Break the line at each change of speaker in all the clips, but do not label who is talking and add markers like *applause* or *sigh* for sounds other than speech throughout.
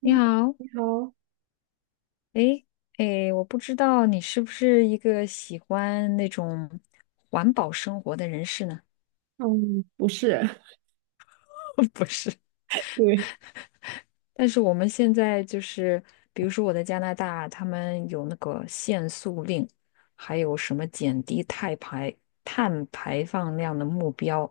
你好，
你好。
诶诶，我不知道你是不是一个喜欢那种环保生活的人士呢？
嗯，不是。
*laughs* 不是，
*laughs* 对。
但是我们现在就是，比如说我在加拿大，他们有那个限塑令，还有什么减低碳排放量的目标，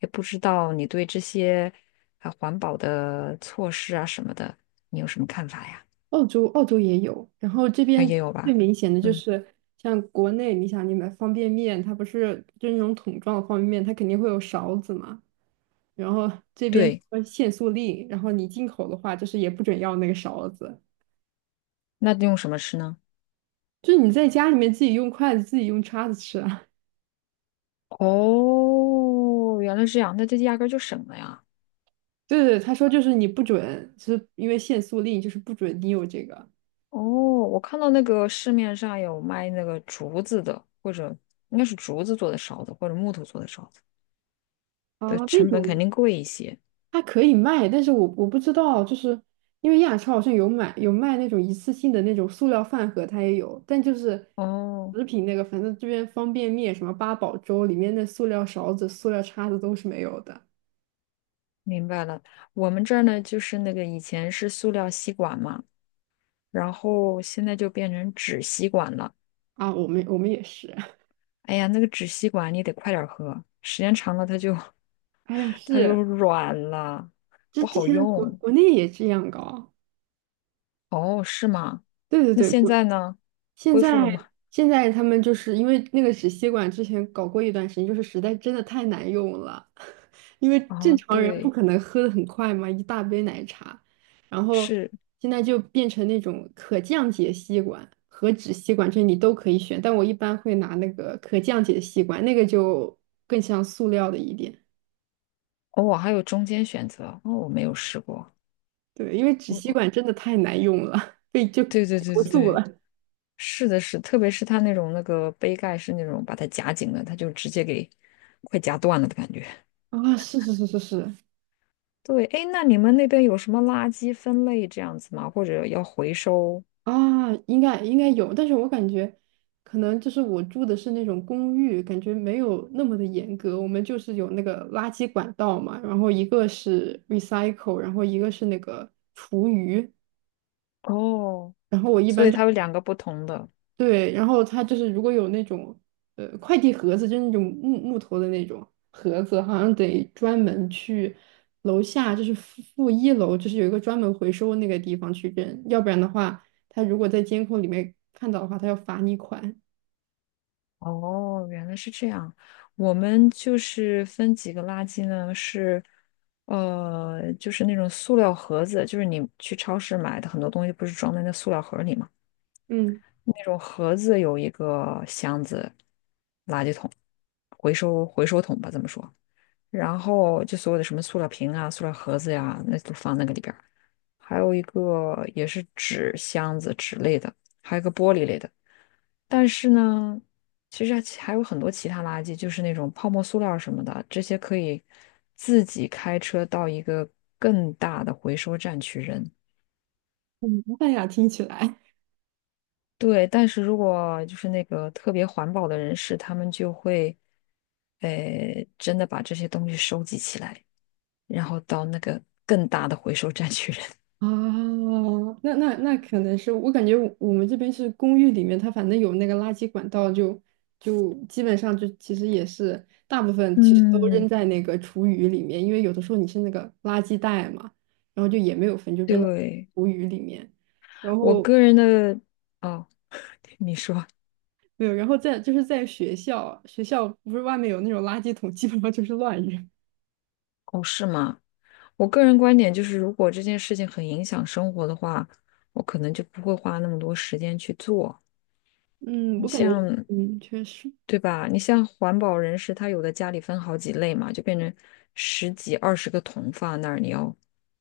也不知道你对这些啊环保的措施啊什么的，你有什么看法呀？
澳洲也有，然后这
啊，也
边
有
最
吧？
明显的就
嗯，
是像国内，你想你买方便面，它不是就是那种桶装的方便面，它肯定会有勺子嘛，然后这边
对，
说限塑令，然后你进口的话就是也不准要那个勺子，
那用什么吃呢？
就是你在家里面自己用筷子、自己用叉子吃啊。*laughs*
哦，原来是这样，那这压根儿就省了呀。
对，他说就是你不准，就是因为限塑令，就是不准你有这个。
哦，我看到那个市面上有卖那个竹子的，或者应该是竹子做的勺子，或者木头做的勺子，
啊
对，
那
成本肯
种
定贵一些。
它可以卖，但是我不知道，就是因为亚超好像有买有卖那种一次性的那种塑料饭盒，它也有，但就是
哦，
食品那个，反正这边方便面什么八宝粥里面的塑料勺子、塑料叉子都是没有的
明白了。我们这儿呢，就是那个以前是塑料吸管嘛，然后现在就变成纸吸管了。
啊。我们也是，*laughs*
哎呀，那个纸吸管你得快点儿喝，时间长了它就
哎呀，
*laughs* 它就
是
软了，
这
不
之
好
前国
用。
国内也这样搞，
哦，是吗？
对对
那
对，
现在呢？
现
恢复了吗？
在，现在他们就是因为那个纸吸管之前搞过一段时间，就是实在真的太难用了。因为正
啊，
常人不
对，
可能喝的很快嘛，一大杯奶茶，然后
是。
现在就变成那种可降解吸管和纸吸管，这你都可以选，但我一般会拿那个可降解吸管，那个就更像塑料的一点。
哦，我还有中间选择，哦，我没有试过。
对，因为纸
我，
吸
我
管真的太难用了，*laughs* 被就
对对对
投
对
诉
对，
了。
是的是，特别是它那种那个杯盖是那种把它夹紧的，它就直接给快夹断了的感觉。
啊，是是是是是。
对，哎，那你们那边有什么垃圾分类这样子吗？或者要回收？
啊，应该应该有，但是我感觉可能就是我住的是那种公寓，感觉没有那么的严格。我们就是有那个垃圾管道嘛，然后一个是 recycle,然后一个是那个厨余，
哦，
然后我一
所
般
以
就
它有两个不同的。
对，然后他就是如果有那种快递盒子，就是那种木头的那种盒子，好像得专门去楼下，就是负一楼，就是有一个专门回收那个地方去扔，要不然的话，他如果在监控里面看到的话，他要罚你款。
哦，原来是这样。我们就是分几个垃圾呢，是呃，就是那种塑料盒子，就是你去超市买的很多东西，不是装在那塑料盒里吗？
嗯，
那种盒子有一个箱子，垃圾桶，回收桶吧，这么说。然后就所有的什么塑料瓶啊、塑料盒子呀、那都放那个里边儿还有一个也是纸箱子、纸类的，还有一个玻璃类的。但是呢，其实还有很多其他垃圾，就是那种泡沫塑料什么的，这些可以自己开车到一个更大的回收站去扔。
很麻烦呀，听起来。
对，但是如果就是那个特别环保的人士，他们就会，呃，真的把这些东西收集起来，然后到那个更大的回收站去扔。
啊，那可能是我感觉我们这边是公寓里面，它反正有那个垃圾管道就，就基本上就其实也是大部
*laughs*
分其实都扔
嗯，
在那个厨余里面，因为有的时候你是那个垃圾袋嘛，然后就也没有分，就扔到
对，
厨余里面。然
我
后
个人的，哦，*laughs* 你说，
没有，然后在就是在学校，学校不是外面有那种垃圾桶，基本上就是乱扔。
哦，是吗？我个人观点就是，如果这件事情很影响生活的话，我可能就不会花那么多时间去做。
嗯，
你
我感觉
像，
确实。
对吧？你像环保人士，他有的家里分好几类嘛，就变成十几、二十个桶放那儿，你要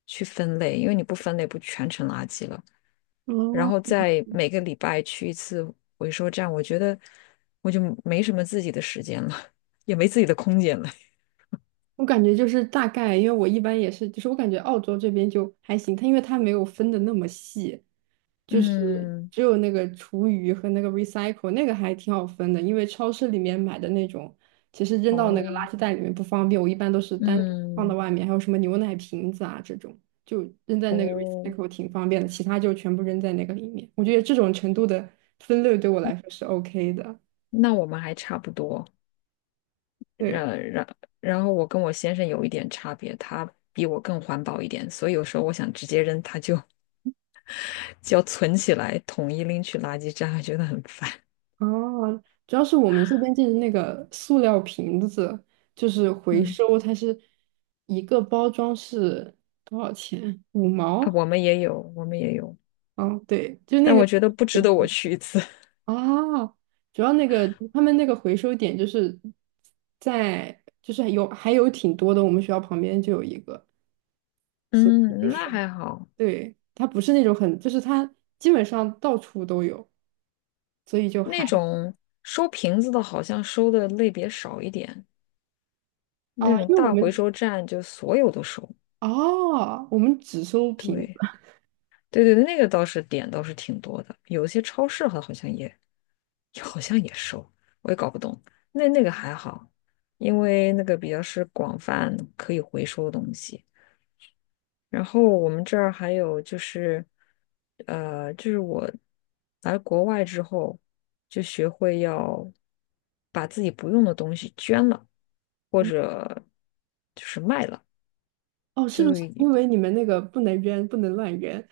去分类，因为你不分类，不全成垃圾了。然
哦，
后再每个礼拜去一次回收站，我觉得我就没什么自己的时间了，也没自己的空间了。*laughs*
我感觉就是大概，因为我一般也是，就是我感觉澳洲这边就还行，它因为它没有分的那么细，就是
嗯，
只有那个厨余和那个 recycle 那个还挺好分的，因为超市里面买的那种，其实扔到那个
哦，
垃圾袋里面不方便，我一般都是单独放到
嗯，
外面，还有什么牛奶瓶子啊这种，就扔在那个
哦。
recycle 挺方便的，其他就全部扔在那个里面。我觉得这种程度的分类对我来说是 OK 的。
那我们还差不多，
对。
呃，然后我跟我先生有一点差别，他比我更环保一点，所以有时候我想直接扔，他就 *laughs* 就要存起来，统一拎去垃圾站，*laughs* 觉得很烦。
哦，主要是我们这边就是那个塑料瓶子，就是回
嗯，
收，它是一个包装是多少钱？五
啊，
毛？
我们也有，我们也有，
嗯，对，就那
但
个
我觉得不值得我去一次。*laughs*
啊，主要那个他们那个回收点就是在，就是有还有挺多的，我们学校旁边就有一个，所以就
嗯，那
是
还好，
对，它不是那种很，就是它基本上到处都有，所以就还
那种收瓶子的，好像收的类别少一点，那
啊，
种
因为我
大回
们
收站就所有都收。
哦，我们只收瓶。
对。对对对，那个倒是点倒是挺多的，有一些超市好像也好像也收，我也搞不懂。那那个还好，因为那个比较是广泛可以回收的东西。然后我们这儿还有就是，呃，就是我来国外之后就学会要把自己不用的东西捐了，或者就是卖了。
哦，是
就
不是因为你们那个不能扔，不能乱扔？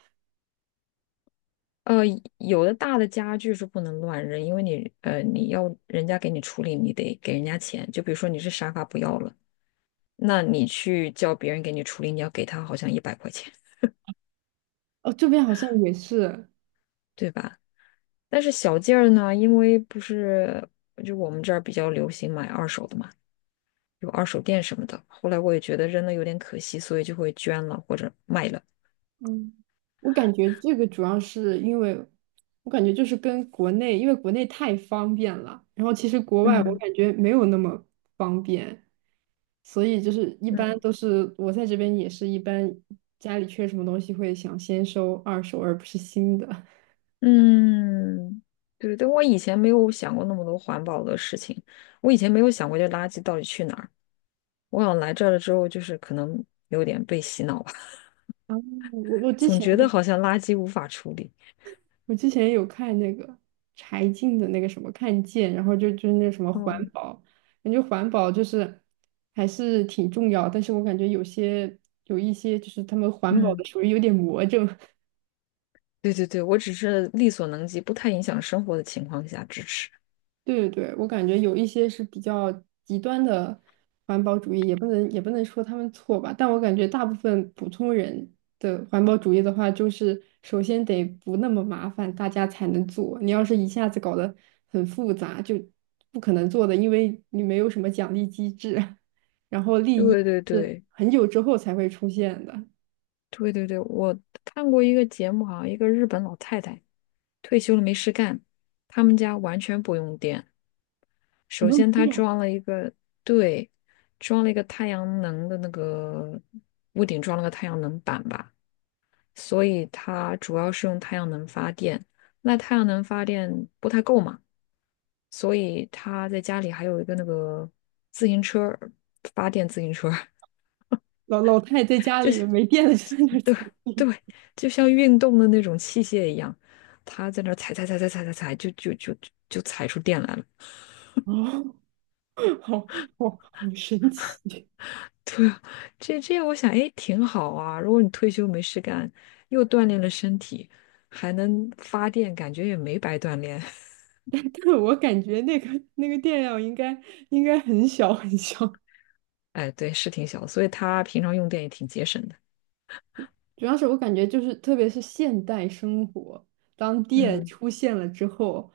呃，有的大的家具是不能乱扔，因为你呃你要人家给你处理，你得给人家钱。就比如说你是沙发不要了，那你去叫别人给你处理，你要给他好像一百块钱，
哦，这边好像也是。
对吧？但是小件儿呢，因为不是就我们这儿比较流行买二手的嘛，有二手店什么的。后来我也觉得扔了有点可惜，所以就会捐了或者卖了。
嗯，我感觉这个主要是因为，我感觉就是跟国内，因为国内太方便了，然后其实国外我
嗯
感觉没有那么方便，所以就是一般
嗯
都是我在这边也是一般家里缺什么东西会想先收二手而不是新的。
嗯，对，对，我以前没有想过那么多环保的事情，我以前没有想过这垃圾到底去哪儿。我想来这儿了之后，就是可能有点被洗脑吧，
然后我
*laughs*
之
总
前
觉
就
得
是
好像垃圾无法处理。
我之前有看那个柴静的那个什么看见，然后就是那个什么环
哦，
保，感觉环保就是还是挺重要，但是我感觉有一些就是他们环保
嗯，
的属于有点魔怔。
对对对，我只是力所能及，不太影响生活的情况下支持。
对对对，我感觉有一些是比较极端的环保主义，也不能说他们错吧，但我感觉大部分普通人的环保主义的话，就是首先得不那么麻烦，大家才能做。你要是一下子搞得很复杂，就不可能做的，因为你没有什么奖励机制，*laughs* 然后利益
对对
是
对
很久之后才会出现的。
对对对，我看过一个节目，好像一个日本老太太退休了没事干，他们家完全不用电。
不
首
用
先，她装了一个，对，装了一个太阳能的那个屋顶，装了个太阳能板吧。所以它主要是用太阳能发电。那太阳能发电不太够嘛，所以他在家里还有一个那个自行车儿发电自行车儿
老老太在
*laughs*
家
就
里
是
没电了就在那儿踩，
对对，就像运动的那种器械一样，他在那儿踩踩踩踩踩踩踩，就踩出电来了。
*laughs* 哦，好好神奇。
*laughs* 对啊，这这样我想，哎，挺好啊。如果你退休没事干，又锻炼了身体，还能发电，感觉也没白锻炼。*laughs*
*laughs* 我感觉那个电量应该应该很小很小，*laughs*
哎，对，是挺小的，所以他平常用电也挺节省的。
主要是我感觉就是特别是现代生活，当电
嗯
出现了之后，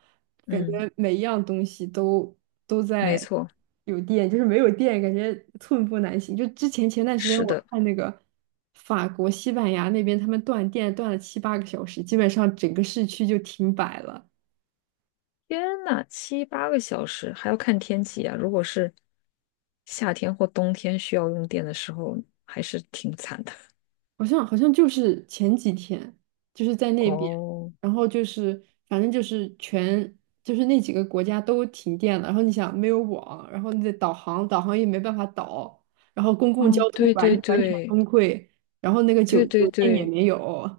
感觉
嗯，
每一样东西都都
没
在
错，
有电，就是没有电感觉寸步难行。就之前前段时间
是
我
的。
看那个法国、西班牙那边他们断电断了七八个小时，基本上整个市区就停摆了。
天呐，七八个小时还要看天气啊！如果是夏天或冬天需要用电的时候，还是挺惨的。
好像好像就是前几天，就是在那边，
哦
然后就是反正就是全就是那几个国家都停电了，然后你想没有网，然后你的导航也没办法导，然后公共
哦，
交通
对
完
对
*laughs* 完全
对
崩溃，然后那个
对
酒
对
店也
对，
没有，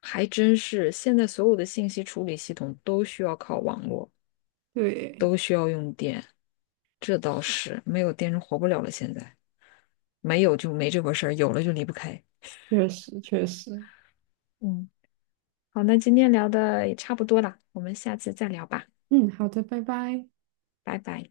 还真是。现在所有的信息处理系统都需要靠网络，
*laughs* 对，
都需要用电，这倒是没有电人活不了了。现在没有就没这回事儿，有了就离不开。
确实确实。
嗯。好，那今天聊的也差不多了，我们下次再聊吧，
嗯，好的，拜拜。
拜拜。